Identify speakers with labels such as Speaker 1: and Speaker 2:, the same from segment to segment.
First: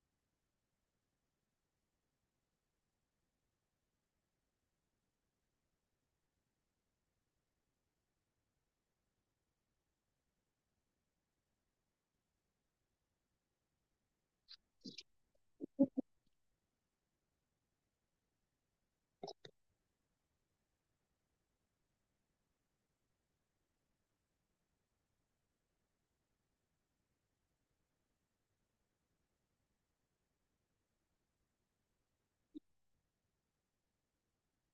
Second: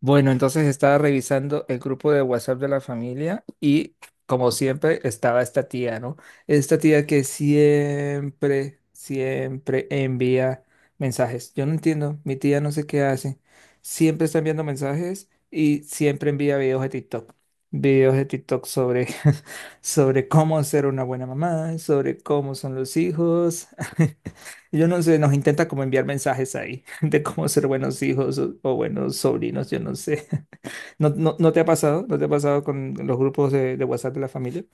Speaker 1: Bueno, entonces estaba revisando el grupo de WhatsApp de la familia y como siempre estaba esta tía, ¿no? Esta tía que siempre, siempre envía mensajes. Yo no entiendo, mi tía no sé qué hace. Siempre está enviando mensajes y siempre envía videos de TikTok. Videos de TikTok sobre, sobre cómo ser una buena mamá, sobre cómo son los hijos. Yo no sé, nos intenta como enviar mensajes ahí de cómo ser buenos hijos o buenos sobrinos, yo no sé. ¿No, te ha pasado? ¿No te ha pasado con los grupos de WhatsApp de la familia?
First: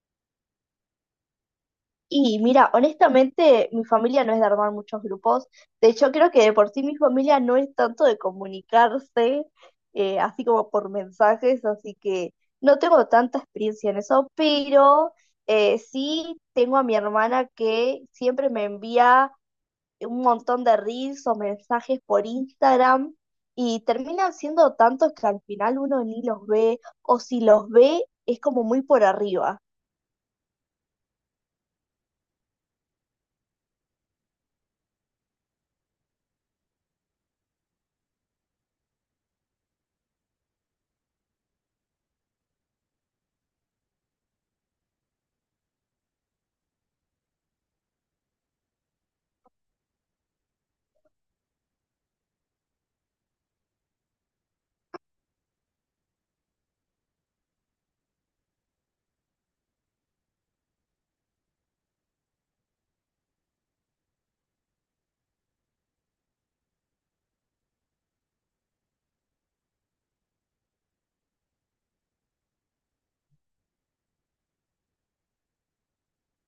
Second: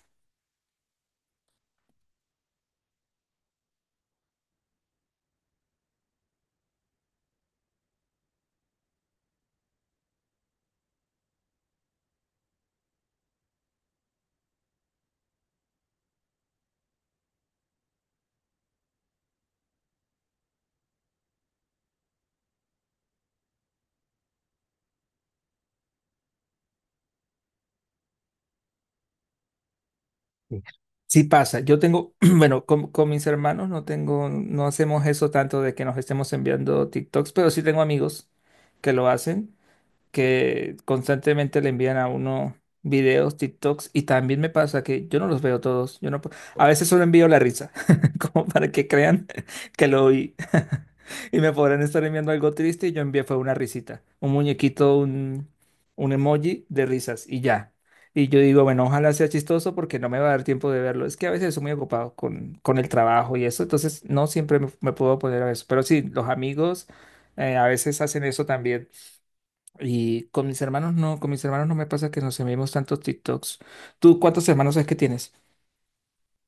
Speaker 2: Y mira, honestamente, mi familia no es de armar muchos grupos. De hecho, creo que de por sí mi familia no es tanto de comunicarse, así como por mensajes, así que no tengo tanta experiencia en eso, pero sí tengo a mi hermana que siempre me envía un montón de reels o mensajes por Instagram y terminan siendo tantos que al final uno ni los ve, o si los ve, es como muy por arriba.
Speaker 1: Sí pasa. Yo tengo, bueno, con mis hermanos no tengo, no hacemos eso tanto de que nos estemos enviando TikToks, pero sí tengo amigos que lo hacen que constantemente le envían a uno videos, TikToks, y también me pasa que yo no los veo todos, yo no, pu- a veces solo envío la risa, como para que crean que lo oí. Y me podrán estar enviando algo triste y yo envié fue una risita, un muñequito, un emoji de risas y ya. Y yo digo, bueno, ojalá sea chistoso porque no me va a dar tiempo de verlo. Es que a veces estoy muy ocupado con el trabajo y eso, entonces no siempre me puedo poner a eso. Pero sí, los amigos a veces hacen eso también. Y con mis hermanos no, con mis hermanos no me pasa que nos enviemos tantos TikToks. ¿Tú cuántos hermanos es que tienes?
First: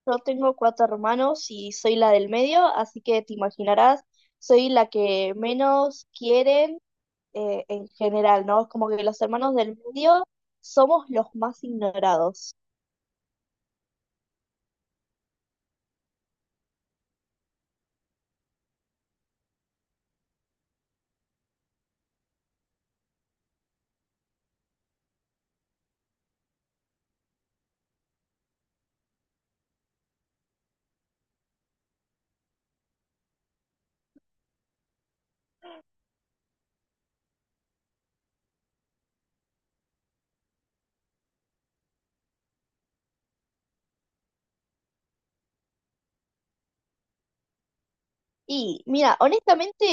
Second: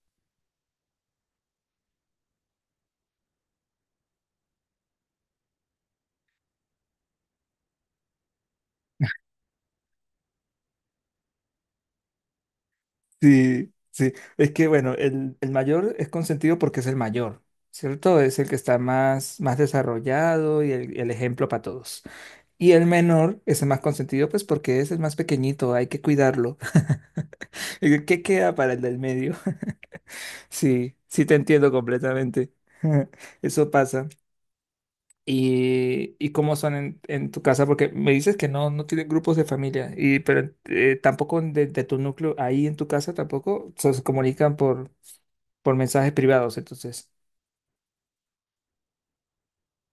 Speaker 2: Yo tengo cuatro hermanos y soy la del medio, así que te imaginarás, soy la que menos quieren en general, ¿no? Es como que los hermanos del medio somos los más ignorados.
Speaker 1: Sí, sí. Es que bueno, el mayor es consentido porque es el mayor, ¿cierto? Es el que está más, más desarrollado y el ejemplo para todos. Y el menor es el más consentido, pues porque es el más pequeñito, hay que cuidarlo. ¿Qué queda para el del medio? Sí, sí te entiendo completamente. Eso pasa. ¿Y cómo son en tu casa? Porque me dices que no, no tienen grupos de familia, y, pero tampoco de tu núcleo, ahí en tu casa tampoco se se comunican por mensajes privados. Entonces,
Speaker 2: Y mira, honestamente,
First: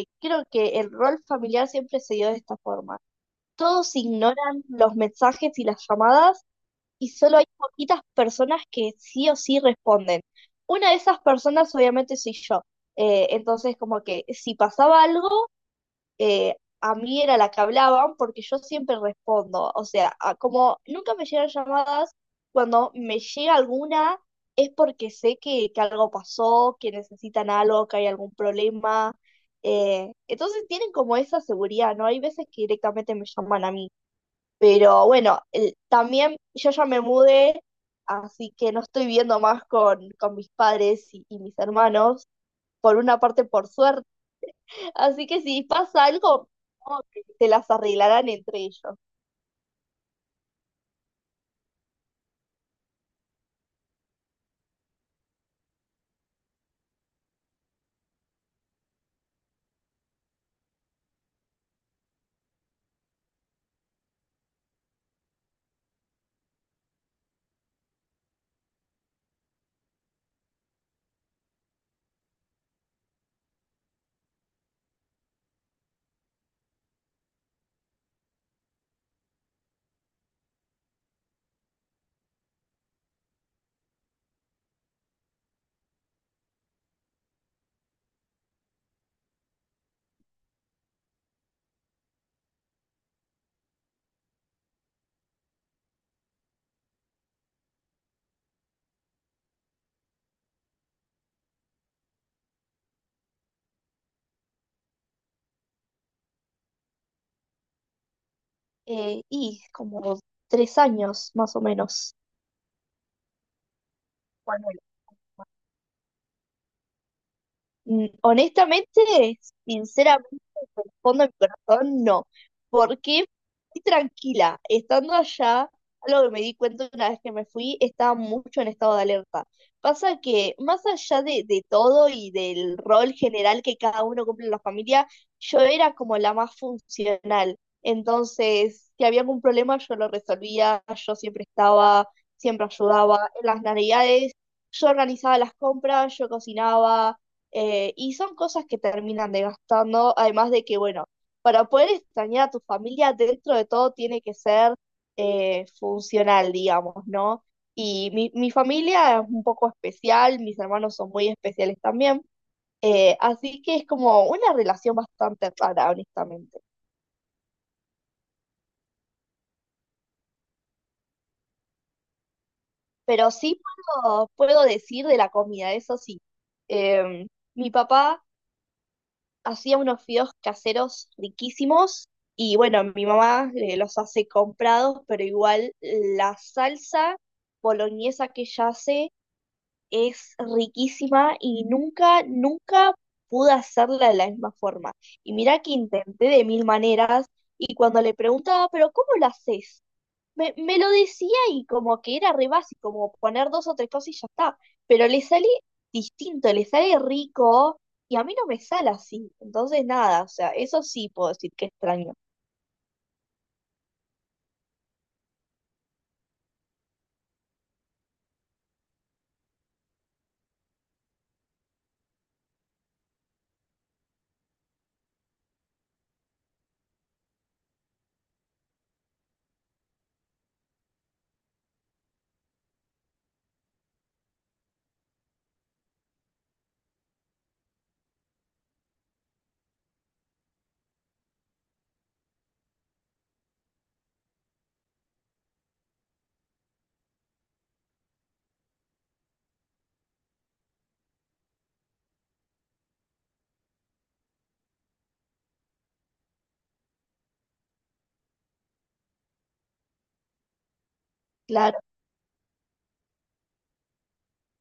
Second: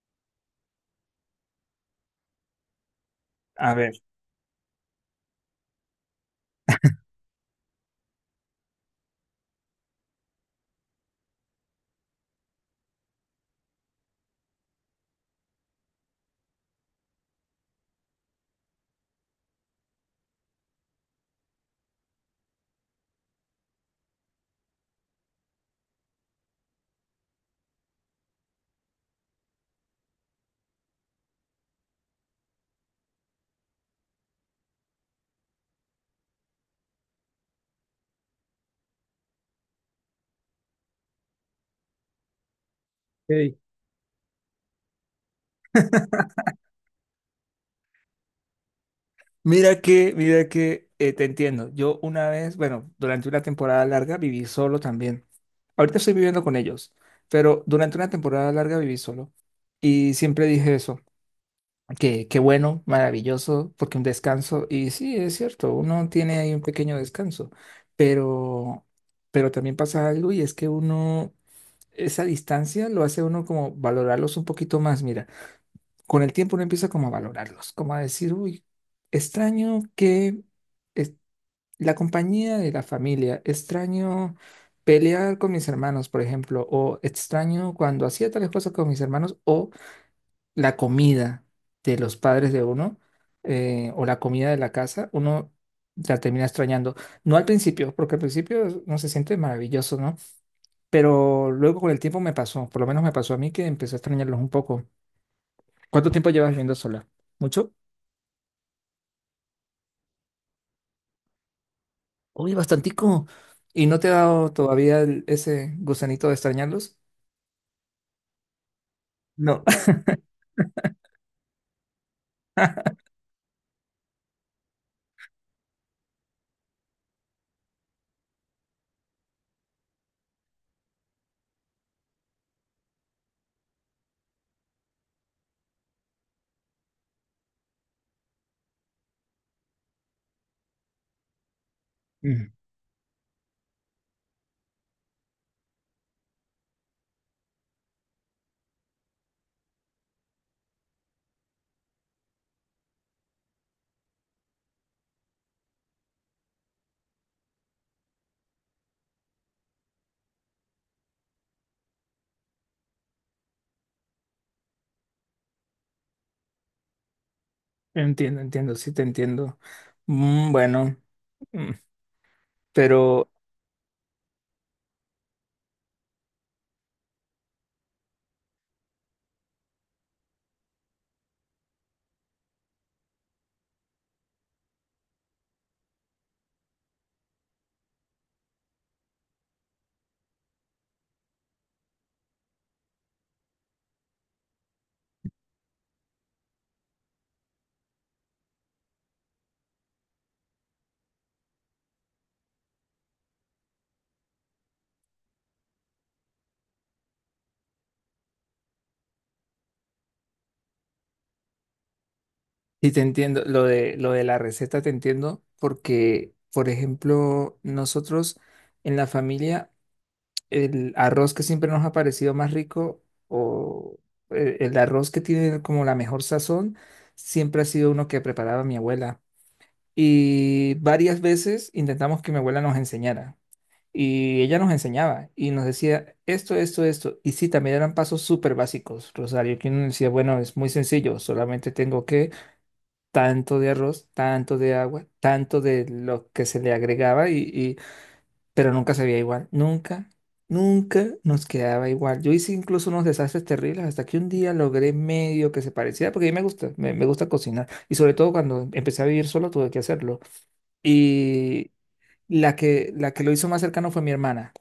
Speaker 2: creo que el rol familiar siempre se dio de esta forma.
Speaker 1: a ver.
Speaker 2: Todos ignoran los mensajes y las llamadas, y solo hay poquitas personas que sí o sí responden. Una de esas personas obviamente soy yo. Entonces, como que si pasaba algo, a mí era la que hablaban porque yo siempre respondo. O sea, como nunca me llegan llamadas, cuando me llega alguna es porque sé que algo pasó, que necesitan algo, que hay algún problema. Entonces tienen como esa seguridad, ¿no? Hay veces que directamente me llaman a mí. Pero bueno, también yo ya me mudé, así que no estoy viendo más con mis padres y mis hermanos, por una parte
Speaker 1: Ey,
Speaker 2: por suerte. Así que si pasa algo, como que se las arreglarán entre ellos.
Speaker 1: Mira que, te entiendo. Yo una vez, bueno, durante una temporada larga viví solo también. Ahorita estoy viviendo con ellos, pero durante una temporada larga viví solo. Y siempre dije eso. Qué, qué bueno, maravilloso, porque un descanso, y sí, es cierto, uno tiene ahí un pequeño descanso, pero, pero también pasa algo y es que uno, esa distancia lo hace a uno como valorarlos un poquito más, mira, con el tiempo uno empieza como a valorarlos, como a decir, uy, extraño que es- la compañía de la familia, extraño pelear con mis hermanos, por ejemplo, o extraño cuando hacía tales cosas con mis hermanos, o la comida de los padres de uno o la comida de la casa, uno la termina extrañando. No al principio, porque uno se siente maravilloso, ¿no? Pero luego con el tiempo me pasó, por lo menos me pasó a mí que empecé a extrañarlos un poco. ¿Cuánto tiempo llevas viviendo sola? ¿Mucho?
Speaker 2: Y como 3 años más o menos.
Speaker 1: Uy, bastantico. ¿Y no te ha dado
Speaker 2: Bueno,
Speaker 1: todavía ese gusanito de extrañarlos?
Speaker 2: Honestamente,
Speaker 1: No.
Speaker 2: sinceramente, por el fondo de mi corazón, no. Porque estoy tranquila. Estando allá, algo que me di cuenta una vez que me fui, estaba mucho en estado de alerta. Pasa que, más allá de todo y del rol general que cada uno cumple en la familia, yo era como la más funcional. Entonces, si había algún problema, yo lo resolvía, yo siempre estaba,
Speaker 1: Mm,
Speaker 2: siempre ayudaba. En las navidades, yo organizaba las compras, yo cocinaba. Y son cosas que terminan desgastando, además de que, bueno, para poder extrañar a tu familia, dentro de todo tiene que ser funcional, digamos, ¿no? Y mi familia es un poco especial, mis hermanos son muy especiales también, así que es como una relación bastante rara, honestamente.
Speaker 1: Entiendo, entiendo, sí te entiendo. Mm, bueno, mm, pero
Speaker 2: Pero sí puedo decir de la comida, eso sí. Em, Mi papá hacía unos fideos caseros riquísimos y bueno, mi mamá los hace comprados, pero igual la salsa boloñesa que ella hace es riquísima y nunca, nunca pude hacerla de la misma forma. Y mira que intenté de mil maneras y cuando le preguntaba, pero ¿cómo la haces? Me lo decía y como que era re básico, como poner dos o tres cosas y ya está. Pero le sale distinto, le sale rico y a mí no me sale así. Entonces, nada, o sea, eso sí puedo decir que extraño.
Speaker 1: Y te entiendo, lo lo de la receta te entiendo porque, por ejemplo, nosotros en la familia, el arroz que siempre nos ha parecido más rico o el arroz que tiene como la mejor sazón, siempre ha sido uno que preparaba mi abuela. Y varias veces intentamos que mi abuela nos enseñara. Y ella nos enseñaba y nos decía esto, esto, esto. Y sí, también eran pasos súper básicos, Rosario, que uno decía, bueno, es muy sencillo, solamente tengo que tanto de arroz, tanto de agua, tanto de lo que se le agregaba, pero nunca sabía igual, nunca, nunca nos quedaba igual. Yo hice incluso unos desastres terribles hasta que un día logré medio que se pareciera, porque a mí me gusta, me gusta cocinar, y sobre todo cuando empecé a vivir solo tuve que hacerlo. Y
Speaker 2: Claro,
Speaker 1: la que lo hizo más cercano fue mi hermana.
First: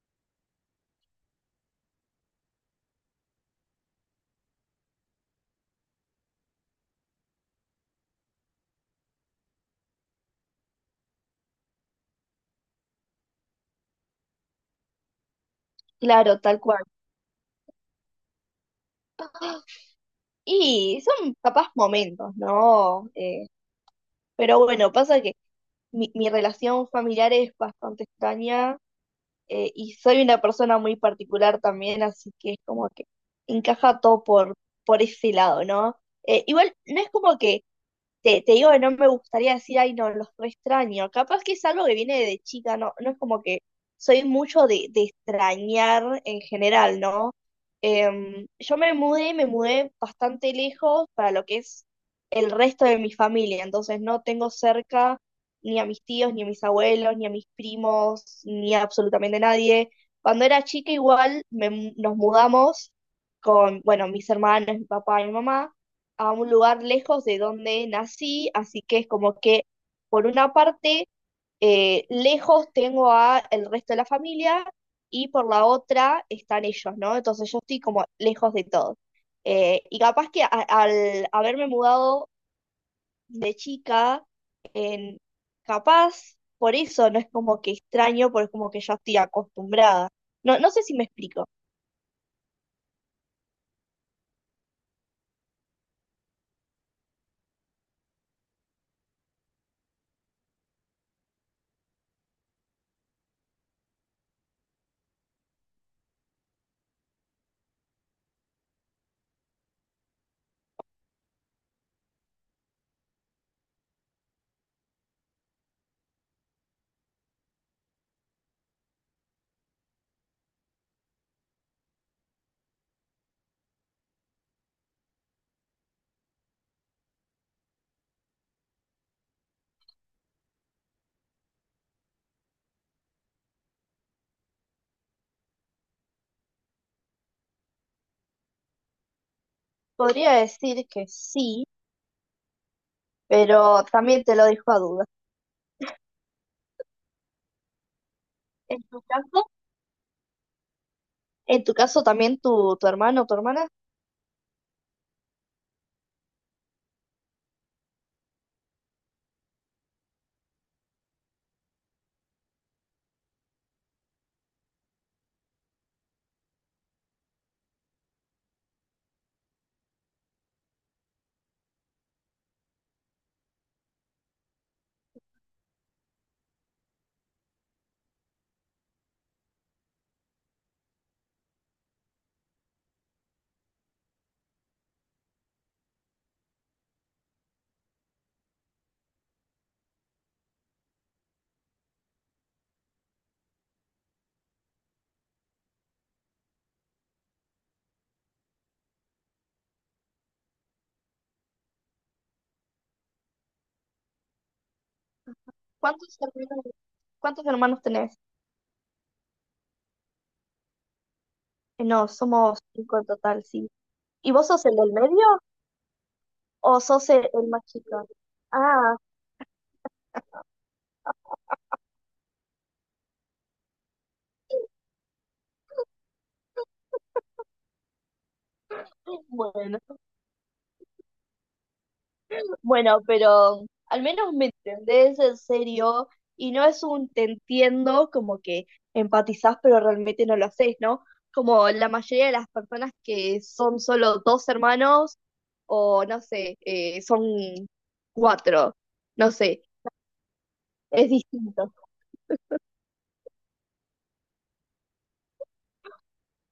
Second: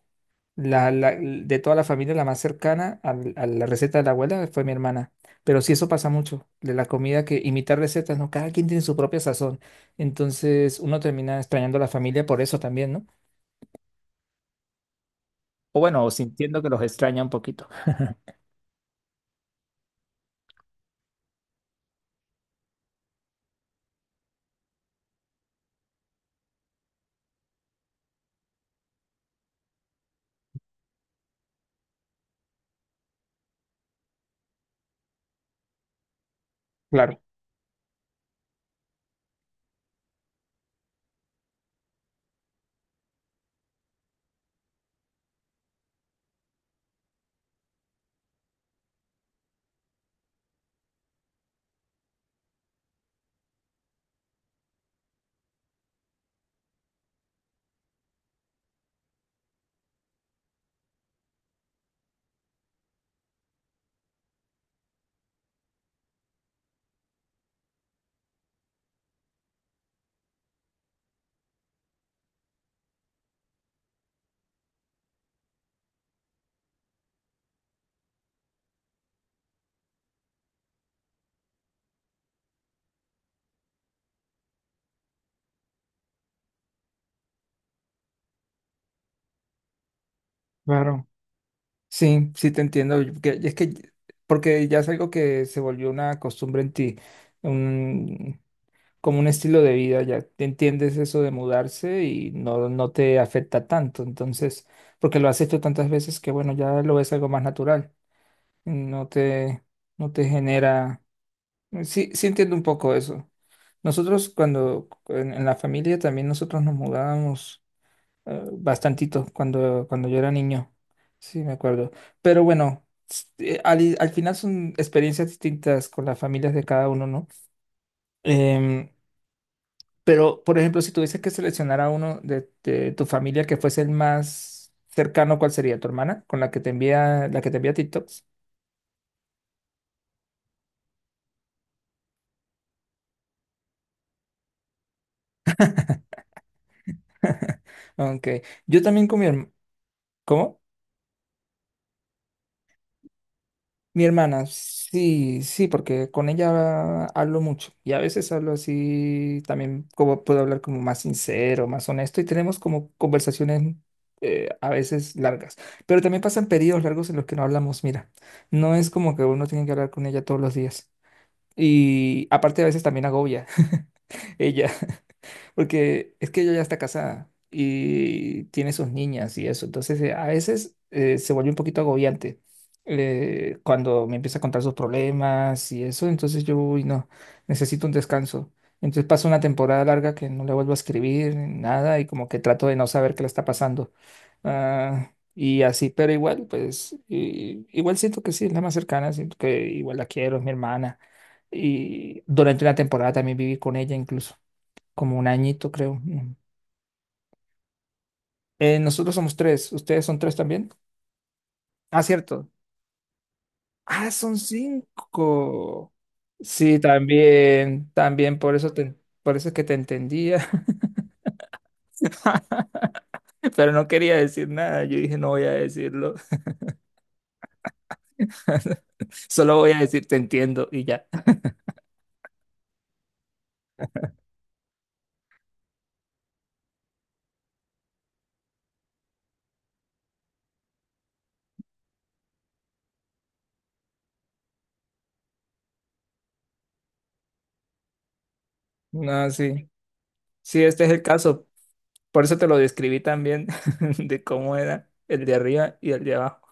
Speaker 1: De toda la familia, la más cercana a la receta de la abuela fue mi hermana. Pero sí, eso pasa mucho, de la comida que imitar recetas, ¿no? Cada quien tiene su propia sazón. Entonces uno termina extrañando a la familia por eso también, ¿no? O bueno, o
Speaker 2: claro, tal
Speaker 1: sintiendo que
Speaker 2: cual.
Speaker 1: los extraña un poquito.
Speaker 2: Y son capaz momentos, ¿no? Pero bueno, pasa que mi relación familiar es bastante extraña, y soy una persona muy particular también, así que es como que encaja todo por ese lado, ¿no? Igual, no es
Speaker 1: Claro,
Speaker 2: como que te digo que no me gustaría decir, ay, no, los re extraño. Capaz que es algo que viene de chica, no, no es como que soy mucho de extrañar en general, ¿no? Yo me mudé bastante lejos para lo que es el resto de mi familia, entonces no tengo cerca ni a mis tíos, ni a mis abuelos, ni a mis primos, ni a absolutamente nadie. Cuando era chica igual nos mudamos con, bueno, mis hermanos, mi papá y mi mamá a un lugar lejos de donde nací, así que es como que por una parte lejos tengo a el resto de la familia y por la otra están ellos, ¿no? Entonces yo estoy como lejos de todos. Y capaz que al haberme mudado de chica, capaz por eso no es como que extraño, porque es como que ya estoy acostumbrada. No, no sé si me
Speaker 1: claro.
Speaker 2: explico.
Speaker 1: Sí, sí te entiendo. Es que, porque ya es algo que se volvió una costumbre en ti. Como un estilo de vida, ya te entiendes eso de mudarse y no, no te afecta tanto. Entonces, porque lo has hecho tantas veces que bueno, ya lo ves algo más natural. No te, no te genera. Sí, sí entiendo un poco eso. Nosotros cuando en la familia también nosotros nos mudábamos bastantito cuando yo era niño. Sí, me acuerdo. Pero bueno, al final son experiencias distintas con las familias de cada uno, ¿no? Em, pero, por ejemplo, si tuviese que seleccionar a uno de tu familia que fuese el más cercano, ¿cuál sería? ¿Tu hermana? Con la que te envía, la que te envía TikToks.
Speaker 2: Podría decir que sí, pero también te lo dejo a duda.
Speaker 1: Aunque yo
Speaker 2: ¿En tu
Speaker 1: también con mi
Speaker 2: caso?
Speaker 1: hermana. ¿Cómo?
Speaker 2: En tu caso también tu hermano o tu hermana,
Speaker 1: Mi hermana. Sí, sí, porque con ella hablo mucho. Y a veces hablo así también, como puedo hablar como más sincero, más honesto. Y tenemos como conversaciones a veces largas. Pero también pasan periodos largos en los que no hablamos. Mira, no es como que uno tiene que hablar con ella todos los días. Y aparte a veces también agobia ella. Porque es que ella ya está casada y tiene sus niñas y eso. Entonces, a veces se vuelve un poquito agobiante cuando me empieza a contar sus problemas y eso. Entonces yo, uy, no, necesito un descanso. Entonces paso una temporada larga que no le vuelvo a escribir, nada, y como que trato de no saber qué le está pasando. Ah, y así, pero igual, pues, igual siento que sí, es la más cercana, siento que igual la quiero, es mi hermana. Y durante una temporada también viví con ella incluso como un añito, creo.
Speaker 2: ¿cuántos
Speaker 1: Mm.
Speaker 2: hermanos, ¿cuántos hermanos tenés?
Speaker 1: Nosotros somos tres. ¿Ustedes son tres también? Ah,
Speaker 2: No,
Speaker 1: cierto.
Speaker 2: somos cinco en total, sí.
Speaker 1: Ah,
Speaker 2: ¿Y
Speaker 1: son
Speaker 2: vos sos el del medio
Speaker 1: cinco. Sí,
Speaker 2: o sos el más
Speaker 1: también,
Speaker 2: chico?
Speaker 1: también,
Speaker 2: Ah,
Speaker 1: por eso es que te entendía. Pero no quería decir nada. Yo dije, no voy a decirlo. Solo voy a
Speaker 2: bueno,
Speaker 1: decir, te entiendo y ya.
Speaker 2: bueno, pero al menos me entendés en serio y no es un te entiendo como que empatizás pero realmente no lo haces, ¿no? Como la mayoría de las personas que son solo dos hermanos o no sé, son cuatro,
Speaker 1: No,
Speaker 2: no sé.
Speaker 1: sí. Sí, este es el
Speaker 2: Es
Speaker 1: caso.
Speaker 2: distinto.
Speaker 1: Por eso te lo describí también, de cómo era el de arriba y el de abajo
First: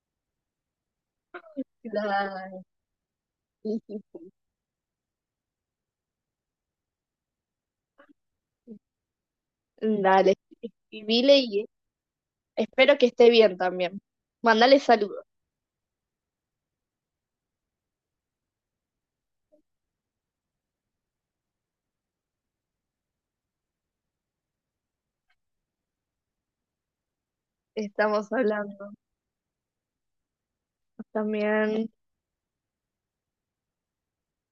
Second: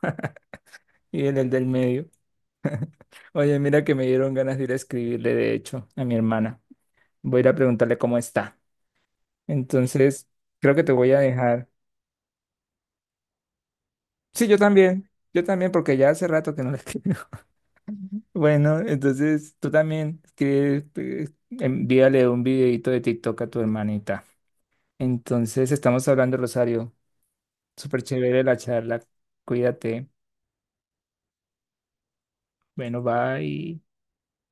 Speaker 1: y el del medio.
Speaker 2: Claro,
Speaker 1: Oye,
Speaker 2: es
Speaker 1: mira que me
Speaker 2: distinto.
Speaker 1: dieron ganas de ir a escribirle, de hecho, a mi hermana. Voy a ir a preguntarle cómo está. Entonces,
Speaker 2: Dale,
Speaker 1: creo que te voy a
Speaker 2: escribile y
Speaker 1: dejar.
Speaker 2: espero que esté bien también.
Speaker 1: Sí, yo
Speaker 2: Mandale
Speaker 1: también.
Speaker 2: saludos.
Speaker 1: Yo también, porque ya hace rato que no le escribo. Bueno, entonces tú también escribe, envíale un videito de TikTok a tu hermanita. Entonces, estamos hablando, Rosario. Súper
Speaker 2: Estamos
Speaker 1: chévere la
Speaker 2: hablando
Speaker 1: charla. Cuídate.
Speaker 2: también.
Speaker 1: Bueno, bye.